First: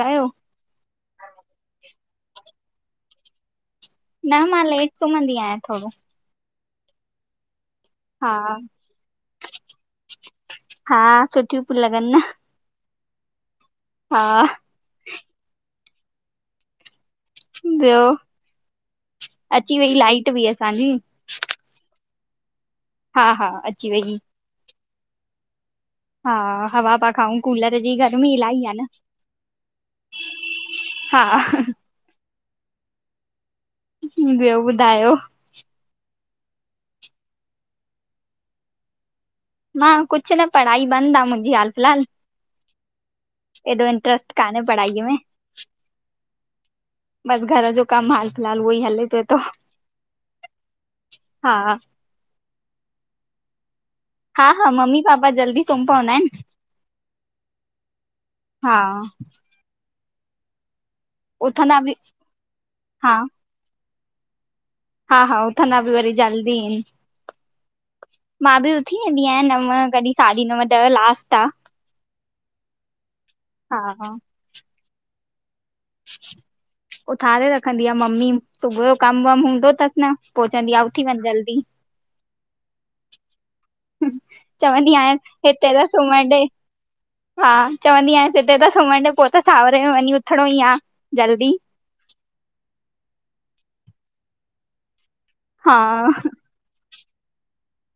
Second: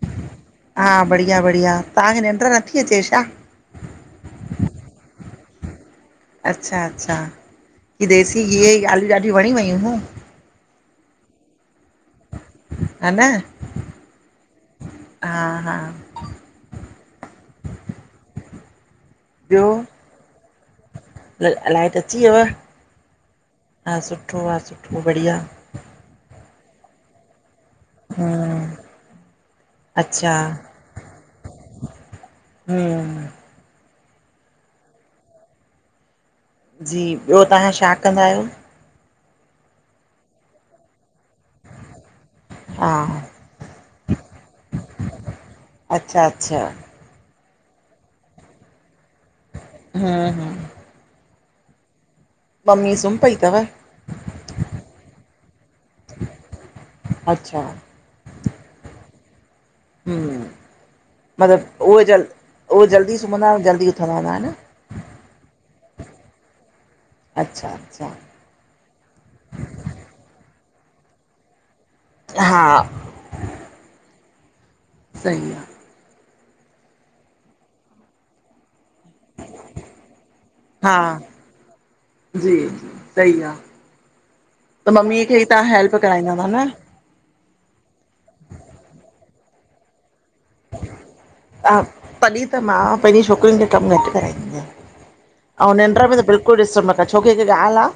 कयो हा बढ़िया- बढ़िया, तहांखे निंड्र नथी अचे छा? न मां लेट सुम्हंदी आहियां थोड़ो। अच्छा -अच्छा, की हा देसी गीह जी गाल्हियूं ॾाढि वणीं वयूं हूं। हा सुठियूं पियूं लॻनि न। ह न - - हा - - हा- हा - - ॿियो, ॿियो अची वई लाईट बि असांजी। ल, लाइट त अची वियव। हा हा अची वई। सुठो आ सुठो बढ़िया। हा हवा पा खाऊं। कूलर जी, गर्मी हम्म इल्हाई आ न अच्छा हा। हम्म - - ह ॿयो ॿुधायो। ॼी ॿयो तां शा कंदा आयो। मां कुछ न पढ़ाई बंद आ मुंॼी हाल फ़िलहाल। हा एॾो इंट्रेस्ट काने ए पढ़ाई में। अच्छा अच्छा ॿस घर ॼो कम हाल फ़िलहाल उयो ई हले पये तो। हुं-हुं हा मम्मी सुम पई तव? हा-हा मम्मी-पापा जल्दी सुम पवंदा आयन। अच्छा हा उथंदा मतलब बि उयो जल उयो जल्दी सुमंदा जल्दी उथंदा हूंदा ह न? हा-हा उथना ॿि वरी जल्दी आयन। अच्छा-अच्छा मां ॿि उथी वेंदी आयां नव कॾि साॾी नव ॾह लास्ट आ। हा हा-हा सई आ उथारे रखंदी आ मम्मी। सुबु ॼो कम वम हूंदो तस ना पो चवंदी आ हा उथी वञ जल्दी। जी, सई आ। चवंदी आयां, हिते त हेल्प कराईंदा सुूमण ॾे हूंदा न? हा चवंदी आयां, हिते त सुमण ॾे पो त सावरे में वञी उथणो ई आ जल्दी। हा तॾि त मां पैंजी छोकरियुन खे कम घट कराईंदी आयां ऐं हा निंड में त बिल्कुल कुॾिस मक छोकी हिक ॻाल आ।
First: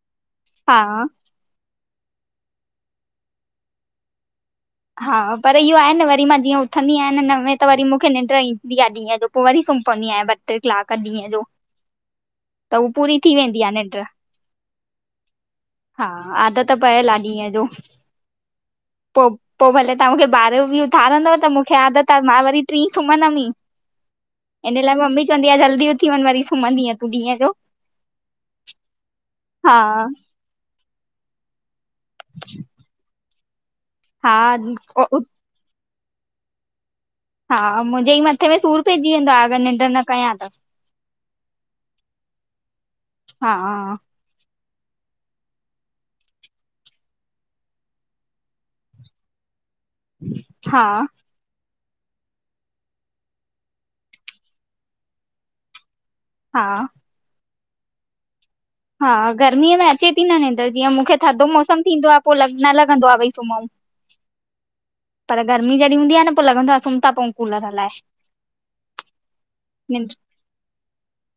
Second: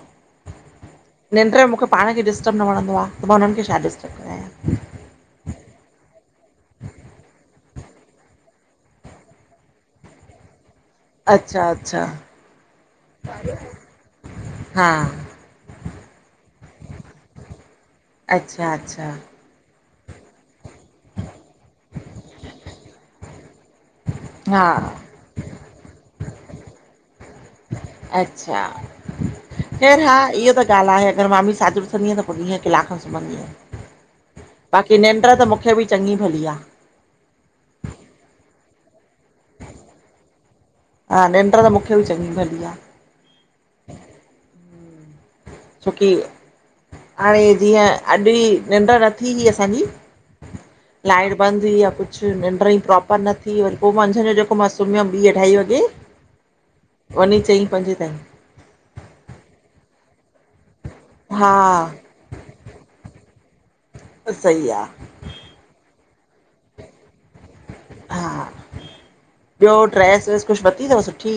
हाआ निंड में मूंखे पाण खे डिस्टर्ब न वणंदो आ त मां हुनन खे छा डिस्टर्ब जा कयां। हा पर इयो आ न वरी मां जीअं उथंदी आयां न नवें त वरी मूंखे निंड ईंदी आ ॾींअ ॼो। पो वरी सुम पवंदी आयां ॿ ॿ-टे कलाक ॾींअ ॼो अच्छा अच्छा त उ पूरी थी वेंदी आ निंड। हा हा आदत पयल आ ॾींअ जो। अच्छा-अच्छा पो पो भले तां मूंखे ॿारह ॿि उथारंदव त मूंखे आदत आ मां वरी टीं सुमदम ई। हा हिन लाइ मम्मी चवंदी आ जल्दी उथी वञ वरी सुमदीं तूं ॾींअ ॼो। अच्छा ख़ैर हा इयो त ॻाल आहे अगर मां भी साजुर हींअ त पो ॾींहं कलाक सुमदीअ आयां हा बाक़ी निंड त मूंखे ॿि चङी भली आ। हा मुंजे ई मथे में सूर पैजी वेंदो आ। अगर निंड न कयां त हा निंड त मूंखे ॿि चङी भली आ। हाअ। छोकी हाणे जीअं अॼ ई निंड न थी ही असांजी। हा लाइट बंद हुई आ कुछ निंड ई प्रोपर न थी वरी पो मंझंन जो जेको मां सुमयम ॿी-अढाई वॻे। [inaudible] हाआ वञी चईं पंजे ताईं। हा गर्मीअ में अचे थी न निंड, जीअं मूंखे थधो हा मौसम थींदो आहे, पोइ न लॻंदो आहे भई सुम्हूं। सही आहे पर गर्मी जॾहिं हूंदी आहे न, पोइ लॻंदो आहे सुम्ह था पऊं कूलर हलाए। हा, ॿियो निंड ड्रैस वैस कुझु वर्ती अथव सुठी?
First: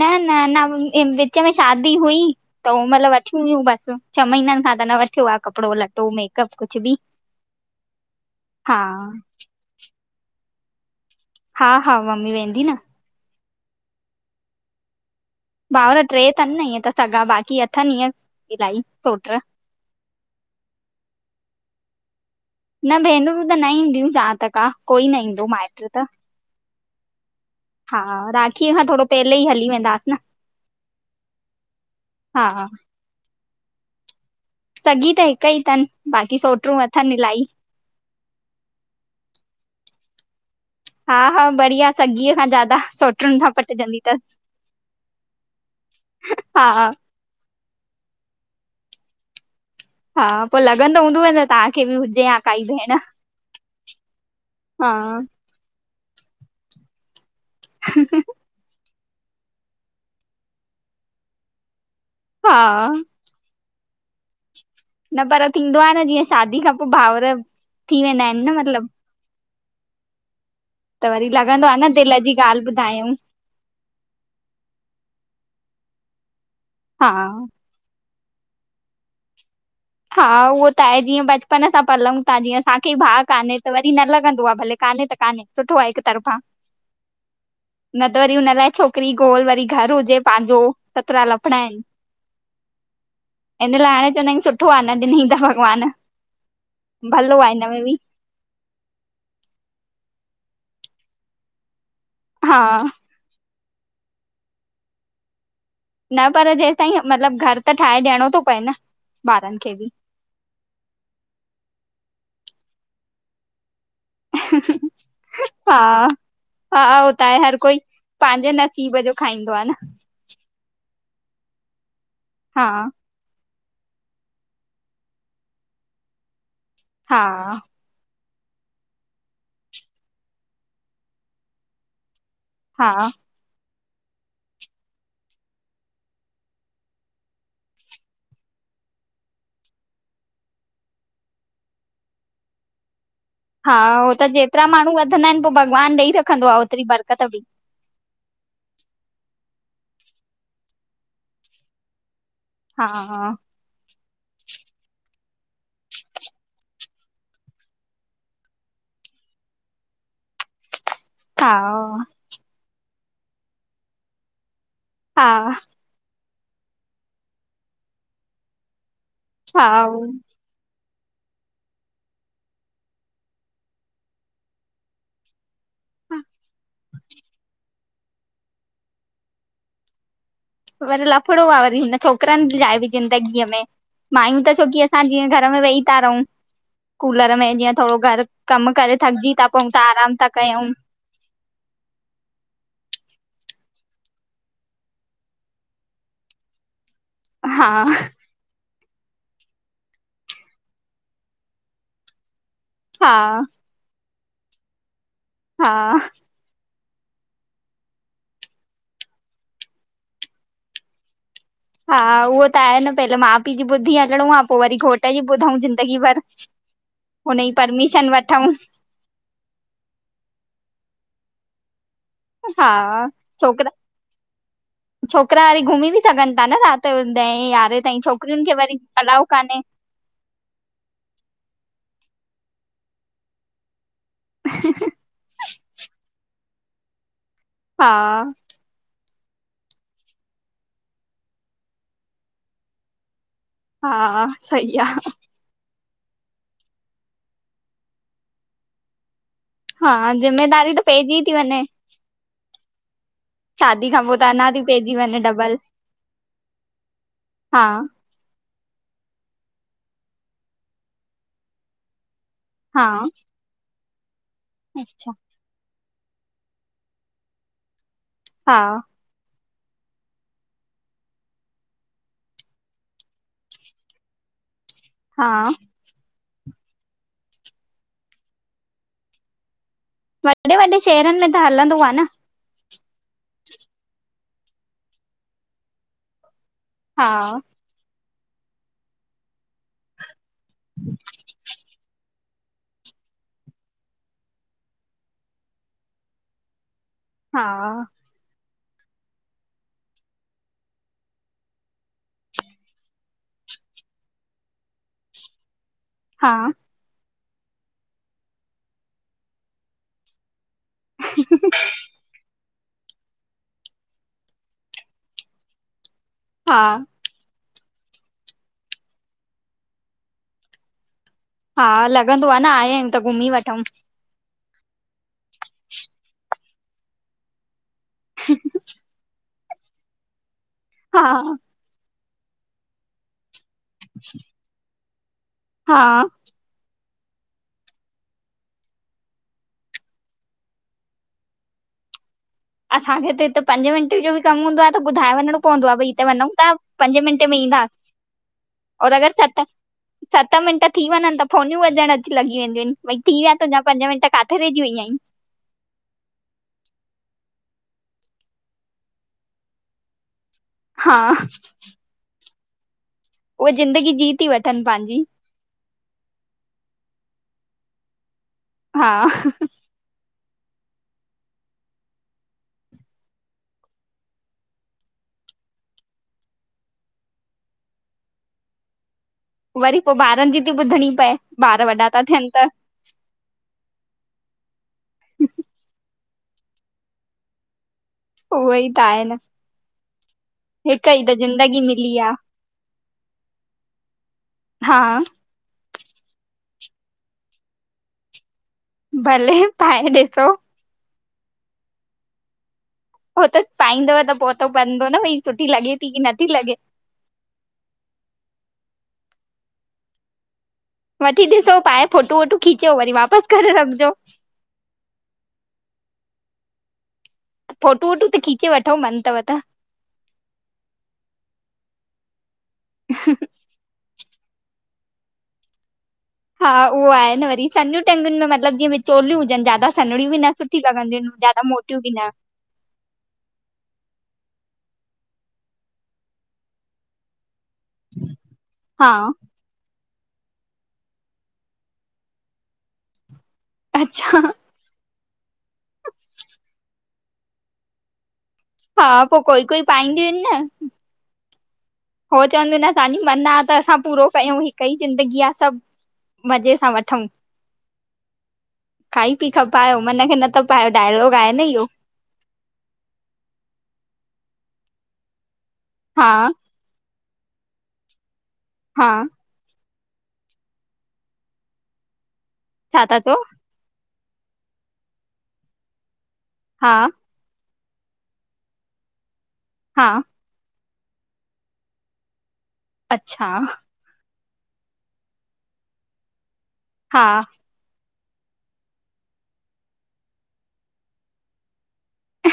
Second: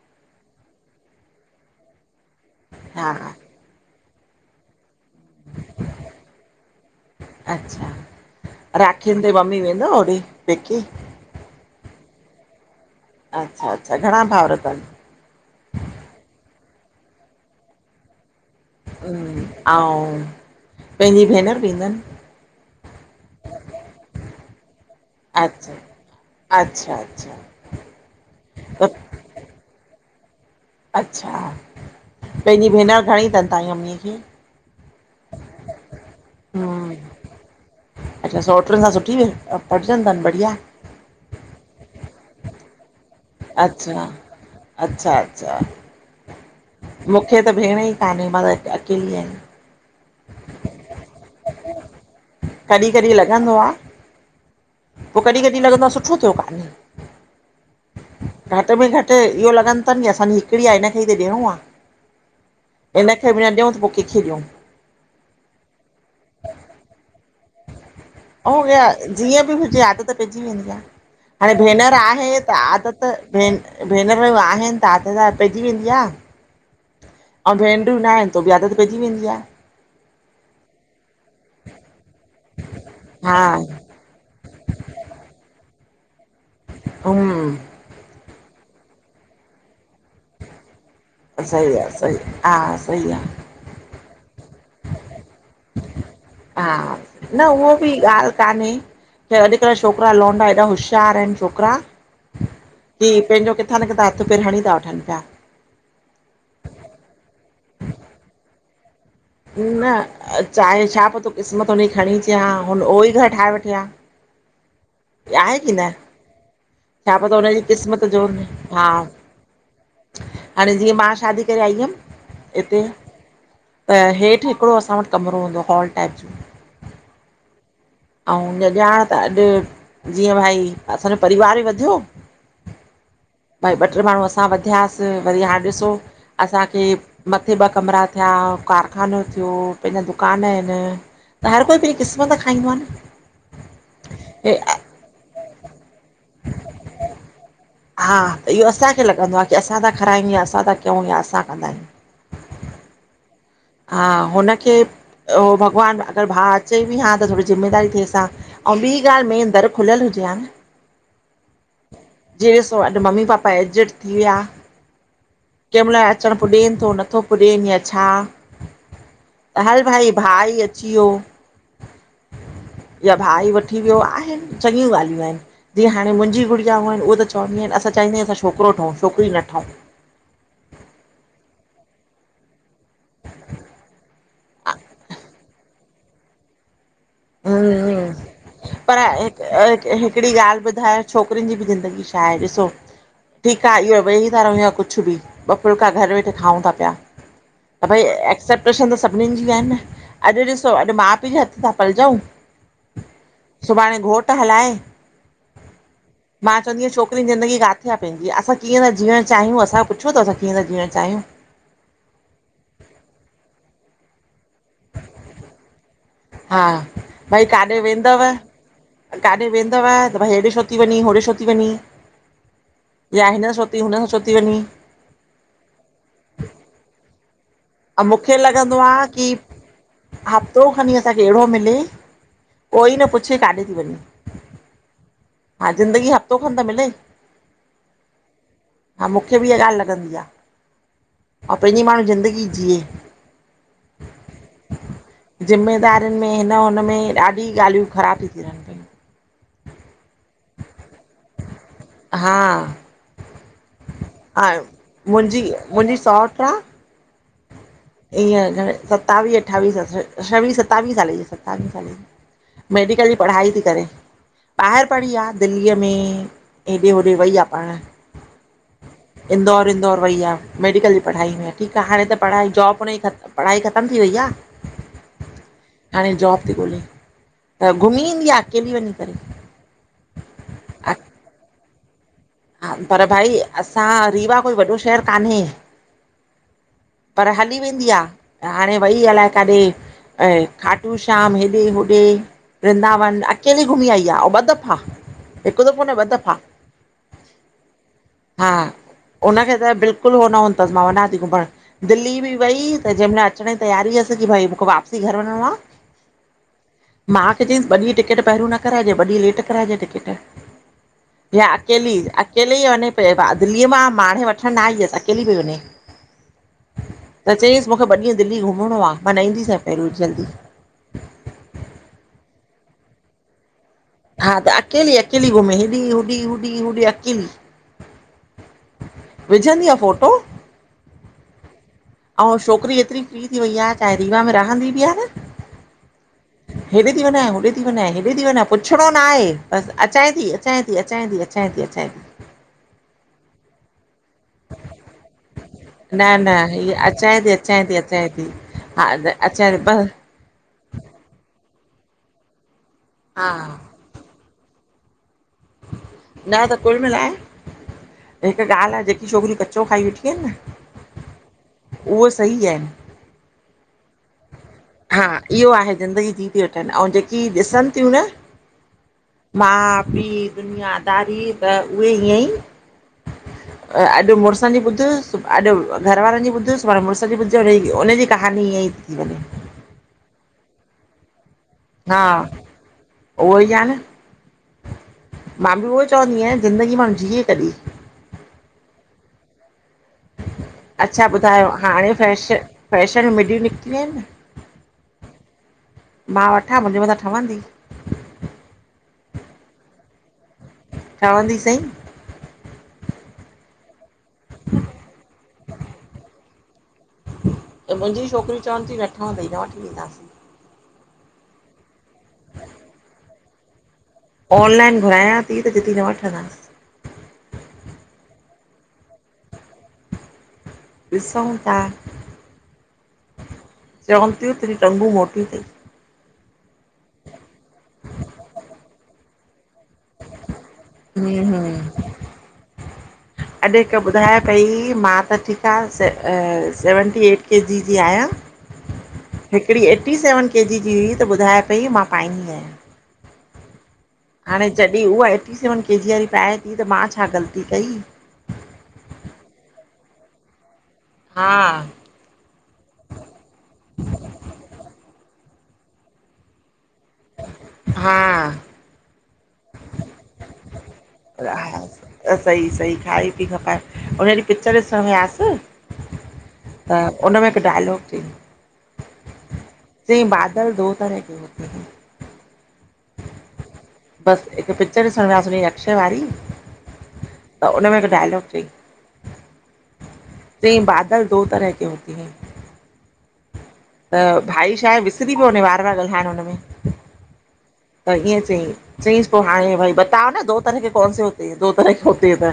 न-न-न विच में शादी हुई त हो हा मतलब वठी हुयूं बसि। छह महननि खा त न वठी थियो आहे कपिड़ो लटो मेकअप कुझ बि, हा कॾहिं वेंदव होॾे फेंके? हा हा मम्मी वेंदी न। अच्छा, अच्छा। घणा भााउर अथनि? भाउर टे अथनि न ईअं त सगा बाक़ी थनि ईअं इलाही। सोट ऐं पंहिंजी भेनर बि ईंदनि? न भेनरूं त न ईंदियूं जहां तकतां आहे कोई न ईंदो अच्छा माइट त। अच्छा, अच्छा हा, राखीअ खां त थोरो पहले ई हली वेंदास न। अच्छा, हा पंहिंजी भेनरु घणी अथनि तव्हांजी मम्मीअ खे? सॻी त हिकु ई थनि। बाक़ी सोटूं हम्म, अथनि इलाही। अच्छा सौटनि खां सुठी पटजनि अथनि बढ़िया? हा हा बढ़िया। सॻीअ खां ज्यादा सोटूं नि सां पटजंदी अच्छा अथस। अच्छा अच्छा हा मूंखे त भेण ई कान्हे, मां त अकेली आहियां। हा पो लॻंदो हूंदव न तव्हांखे बि हुजे हां काई कॾहिं भेण। हा पो कॾीं कॾीं लॻंदो आहे सुठो थियो, कान्हे घटि में घटि इहो लॻनि अथनि की असां हिकिड़ी आहे, हिन खे ई त ॾियणो आहे। हा। ख बि ॾियऊं, त पोकहिंखे ॾियऊं न पर थींदो आहे न जीअं शादी खां पोइ भाउर थी वेंदा आहिनि ऐं इहा जीअं बि हुजे आदत पइजी वेंदी आ। त वरी हाणे लॻंदो आ न भेनर दिल आहे जी त ॻाल्हि आदत ॿुधायूं भे भेनरूं आहिनि, त हा त त पइजी वेंदी आ हा। भेनरयूं न आहिनि त बि आदत पइजी वेंदी आ। हा उहो त आहे। जीअं बचपन सां पलऊं था जीअं असांखे भाउ हा कान्हे त व न लॻंदो आहे भले काने त काने। सुठो आ हिकु तरफ़ा हम्म। न त वरी हुन लाइ छोकिरी गोल, वरी घर हुजे पांजो। सही आहे, सही। हा, सई आ हिन लाइ हाणे चइना आहिनि सुठो आ, न ॾिनईंदा भॻवान हा भलो आहे हिन में बि। ॻाल्हि कान्हे छ अॼुकल्ह छोकिरा लोंडा, हेॾा होश्यार आहिनि छोकिरा हा। क पंहिंजो किथां न किथां हथ पेर हणी था वठनि पिया। न पर जेसि ताईं मतलब घर त ठाहे ॾियणो थो पए न। ॿारन खे न बि चाहे छा पोइ तूं क़िस्मत हुनजी खणी अचे हा। हुन उहो ई घरु ठाहे वठी हा। ह-ह। हा आहे की न -हा, हो छा त आहे, पतो हर हुनजी कोई क़िस्मत जो पंहिंजे हा नसीब जो खाईंदो आहे न! हाणे जीअं मां शादी करे आई हुयमि हा हिते त हेठि हिकिड़ो असां वटि कमिरो हूंदो हुयो हॉल टाइप जो। हा ऐं न ॼाण त अॼु जीअं भाई असांजो परिवार ॿ वधियो हा भई ॿ ट्रे माण्हू असां ॿ वधियासीं, वरी हाणे ॾिसो असांखे मथे ॿ कमरा थिया, कारखानो थियो, पंहिंजा दुकान आहिन। त हर कोई पहिरीं क़िस्मत खाईंदो आ न। हा हो त हे जेतिरा माण्हू वधंदा आहिन, पो भॻवानु ॾेई रखंदो आ ओतिरी बरकत बि। हा त इहो असांखे लॻंदो आ कि असां था खारायूं या असां था कयूं या असां कंदा आहियूं। हा हा हा हुनखे उ भॻवानु, अगर भाउ अचे बि हां त थोड़ी ज़िमेदारी ॾिएस आं। अंउ ॿी ॻाल मेंन दर खुलियल हुजे हां न! हा जिंए ॾिसो अॼु मम्मी पापा एजेड थी विया हा कंहिंमहिल अचणु पुॼेनि थो, नथो पुॼन या छा। त हा हल भाई भाउ ही अची वियो। या भाई वठी वियो आहिन, चङियूं ॻाल्हियूं आहिन जीअं हाणे मुंजी उ त चंइंदी आहिन असां चाहिदायूं असां छोकिरो ठहूं, छोकिरी ना ठहूं। वरी लफड़ो आ वरी हिन छोकिरनि लाए बि ज़िंदगीअ में। माययूं त छोकी असां जीअं घर में वेही था रहूं कूलर में जीअं थोड़ो घरु कमु करे पर थकिजी था पऊं त आराम था हिकड़ी ॻाल्हि कयूं। ॿुधायो छोकिरियुनि जी बि ज़िंदगी छा आहे ॾिसो। ठीकु आ इहो वेई था रहूं कुछ बि, ॿ फुलका घरु वेठे खाऊं था पिया। हा त भई एक्सेप्टेशन त सभिनीनि जी आहे न, अॼु ॾिसो अॼु माउ पीउ जे हथ सां पलजाऊं! हा सुभाणे घोट हलाए हा मां चवंदी आंयां छोकरीन जी ज़िंदगी कारें आ पंहिंजी असां कीअं ता जीअण चाहियूं, अंसा पुछो अथव कीअं था जीअण चाहियूं! हा उहो त आहे न, पहले माउ पीउ जी ॿुधी हलणो आ, पो वरी घोट जी ॿुधऊ ज़िंदगी भर। हा, भई हुनजी काॾे परमिशन वेंदव? वठूं काॾे वेंदव त भई हेॾे छो थी वंञी, होॾे छो थी वंञी! हा या हिन सां छो छोकिरा ती वंञी, हुन सां छो थी वंञी! छोकिरा वरी घुमी बि सघन था न रात जो ॾहें यारहें ताईं, ऐं मूंखे छोकिरियुनि खे वरी लॻंदो आ अलाऊ की कान्हे। हफ़्तो खणी असांखे हेड़ो मिले कोई न पुछे काॾे थी वंञी। हा, ज़िंदगी हफ़्तो खन त मिले! हा हा मूंखे बि इहा ॻाल लॻंदी आ ऐं पंहिंजी माण्हू ज़िंदगी जीउ [inaudible] हा, सईी आ। ज़िमेदारियुनि में, हिन हुनमें, ॾाढी ॻाल्हियूं ख़राबियूं रहन पयूं। हा ज़िम्मेदारी त पइजी थी वंञें। हा शादी खां पोइ त अञा हा थी पइजी वञे मुंहिंजी डबल मुंहिंजी सौट हा ईअं घणे सतावीह अठावीह स छवीह सतावीह साले जी सतावीह साले जी हा मेडिकल जी पढ़ाई थी करे ॿाहिरि अच्छा पढ़ी आ। दिल्लीअ में हेॾे होॾे वई आ पाण हा इंदौर विदौर वई आ मेडिकल जी पढ़ाई में ठीक आ हाणे त पढ़ाई जॉब उन पढ़ाई ख़तम थी वई आ। हा हाणे जॉब थी ॻोल्हे त घुमी ईंदी आहे अकेली वञी करे। वॾे वॾे शहरनि में त हलंदो आ न हा पर भई असां रीवा कोई वॾो शहरु कान्हे। हा पर हली वेंदी आ हाणे वई अलाए काॾे। ऐं खाटू श्याम हेॾे होॾे वृंदावन अकेली घुमी आई आ अं ॿ दफ़ा हिकु दफ़ो न ॿ दफ़ा। हा हा हुनखे त बिल्कुल उहो न हूंदो थसि मां वञा थी घुम्मण। दिल्ली बि वई त जंहिंमहिल अचण जी तयारी हुअसि की भई मूंखे वापसी घर वञिणो आ। हा मां खे चईसि ॿ ॾींह टिकट पहिरियों न कराइजे ॿ ॾींहं लेट कराइजे टिकेट। या अकेली अकेले ई वञे पियो भ दिल्लीअ मां माणे वठणु न आई हुयसि अकेली पई वञे। हा त चयईसि मूंखे ॿ ॾींहं दिल्ली घुमणो आहे मां न ईंदी सई पहिरि जल्दी। हा लॻंदो आ न आया आहियूं त घुमी वठूं। हा त अकेली अकेली घुमे हेॾी होॾी होॾी होॾी अकेली। [unintelligible] विझंदीआ फोटो हा हा ओं छोकिरी एतिरी फ्री थी वई आ चाहे रीवा में रहंदी बि आ न। हा ह हेॾे थी वञाां होॾे थी वञा हेॾे थी हेॾे थी वञाए होंॾे थी वञाए हेॾे थी वञे पुछणो ना आहे बसि अचे थी अचे थी अचे थी अचे थी अचे थी। असांजे हिते पंजे मिंट जो कम हूंदो आहे ॿुधाए वञणो पवंदो आहे भई हिते न वञूं न त हीअ पंजे अचांए मिंटे थी में अचांए थी अचांए थी, हा ईंदासीं और अगरि छात अचांए थी बसि सत मिंट थी वञन त फोनियूं वजण अची लॻ वेंदूं आहिन भई थी हा विया तूंंहिंजा पंज मिंट काथे। किथे रहिजी वई आहीं - - न त कुल मिलाई हिक ॻाल्ह आ जेकी छोकिरी कचो खाई वेठि आहिन न। हा - - उहो सई आहे न उह ज़िंदगी जी तीवठ् हा इहो आहे ज़िंदगी जी थी वठनि ऐं जेकी ॾिसन थियूं न। हा - - माउ पीउ दुनियादारी त उहे हीअं ई। अॼु मुॾुसन जी ॿुध अॼु घरवारनि जी ॿुध सुभाणे मुॾुस जी ॿुध हुनजी कहानी ईअं थी। [inaudible] वरी पोइ ॿारनि जी थी ॿुधणी पए ॿार वॾा हा था थियन त। उहो ई आहे न मां बि उहो ई चवंदी आहियां ज़िंदगी मां जीए कॾहिं? उह ई त आहे न। हिक ई अच्छा त ॿुधायो ज़िंदगी हाणे मिली आहे फैश फैशन मिढियूं निकितियूं आहिन। हा - - मां वठां मुंहिंजे मथां ठहंदी? पहले पाए ॾिसो? ठवंदी सईं - - हो त पाईंदव त पोइ पतो पवंदो न भई सुठी लॻे थी की नथी लॻे। त मुंहिंजी छोकिरी चवन थीय नठवंदोय त न वठी वेंदास। वठी ॾिसो पाए फोटू वोटू खीचो वरी वापस करे रखिजो। ऑनलाइन घुरायां थी त चवंती न वठंदा - - फोटू वोटू त खीचे वठो मन अथव त। ॾिसौ था। ह - - चवनि थियूं तुंझु टंगू मोटी अथई। हा उहो आहे न वरी सनयूं टेंंगुनि में मतलबु जीअं विचोलियूं हुजन ज्यादा सनड़ियूं बि न सुठूं - - हूं -हूं। अॼु हिकु ॿुधाय पई मां त ठीक आ सेवनटी एट के जी - - जी आहियां हा हिकिड़ी एटी सेवन के जी जी हुई त ॿुधाय पेई मां पाईंदी आहियां। अच्छा - - हाणे जॾहिं उहा एटी सेवन के जी वारी पाए थी त मां छा ग़लती कई। हा पोइ कोई -कोई पाईंदियूं आहिन न। हा - - हो चवंदी न असांजी मन आ त असां पूरो कयूं हिक ई ज़िंदगी आहे सभु - - मज़े सां वठूं - - हा - - खाई पी ख पायो मन खे न त पायो डायलॉग। आहे न इहो हा सही- सही खाई पी खपाए उन ॾिई पिचर ॾिसणु वयासी - - हा - - त उनमें हिकु डायलॉग थी। हा - - चय ई बादल दो तरह जी होत - - छा था चओ? बस हिकु पिचर ॾिसण वियासीं अक्षय वारी। हा - - त हुनन में हिकु डायलॉग तई - हा च इ बादल दो तरह के हुत है अच्छा त भाई छा आहे विसरी पियो वञे वार- वार ॻाल्हाइणु हुनमें। हा त ईएंं चईं चईसि पो हाणे भई बतायो न दो तरह के कोने दो तरह होत ह त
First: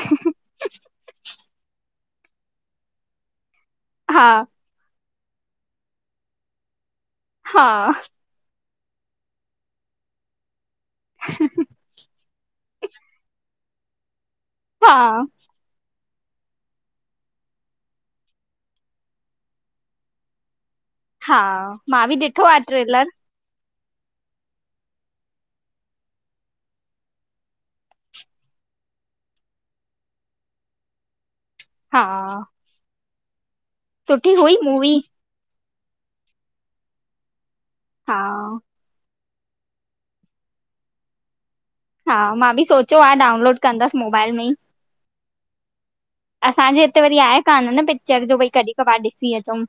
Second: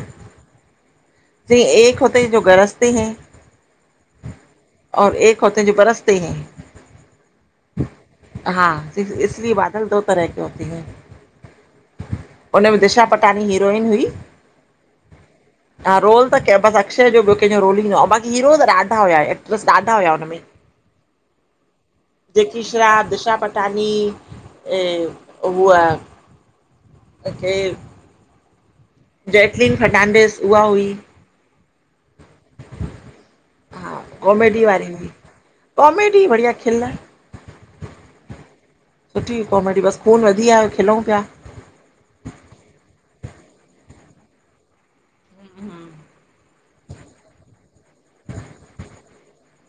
जी हिकु होत जो गरज ते है। हा। औ एक होते जो बरसते हैं। हा। हा, इसलिए बादल दो तरह के होते हैं, उन्हमें दिशा पटानी हीरोइन हुई हा। ह रोल त केंह, बसि अक्षय जो ॿियो कंहिंजो रोल ही ना हुयो, अंउं बाकी हीरो त ॾाढा हुया एक्ट्रस ॾाढा हुया उन्ह में। अ [inaudible] हा मां बि ॾिठो आ ट्रेलर तहांजी ऐं हूव केरु जैकलीन फर्नांडिस उहा हुई हा। हा सुठी हुई कॉमेडी वारी मूवी हुई, कॉमेडी बढ़िया खिल। हा। सुठी कॉमेडी, बसि खून वधी आयो खिलंउं पिया। हा मां बि सोचियो आ डाउनलोड कंदसि मोबाइल में ई। हम्म -हम्म असांजे हिते वरी आहे कान्ह न पिक्चर जो भई कॾीहि कबार ॾिसी अचंउं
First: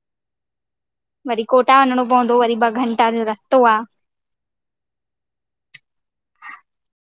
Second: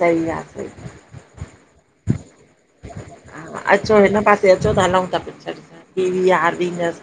सही आ सही वरी कोटा वंञिंणो पवंदो वरी ॿ घंटा जो रस्तो आ। पो हिन पासे हिते अचो त हलंऊं ता पिक्चर ॾिसण पी वी आर, वीनस।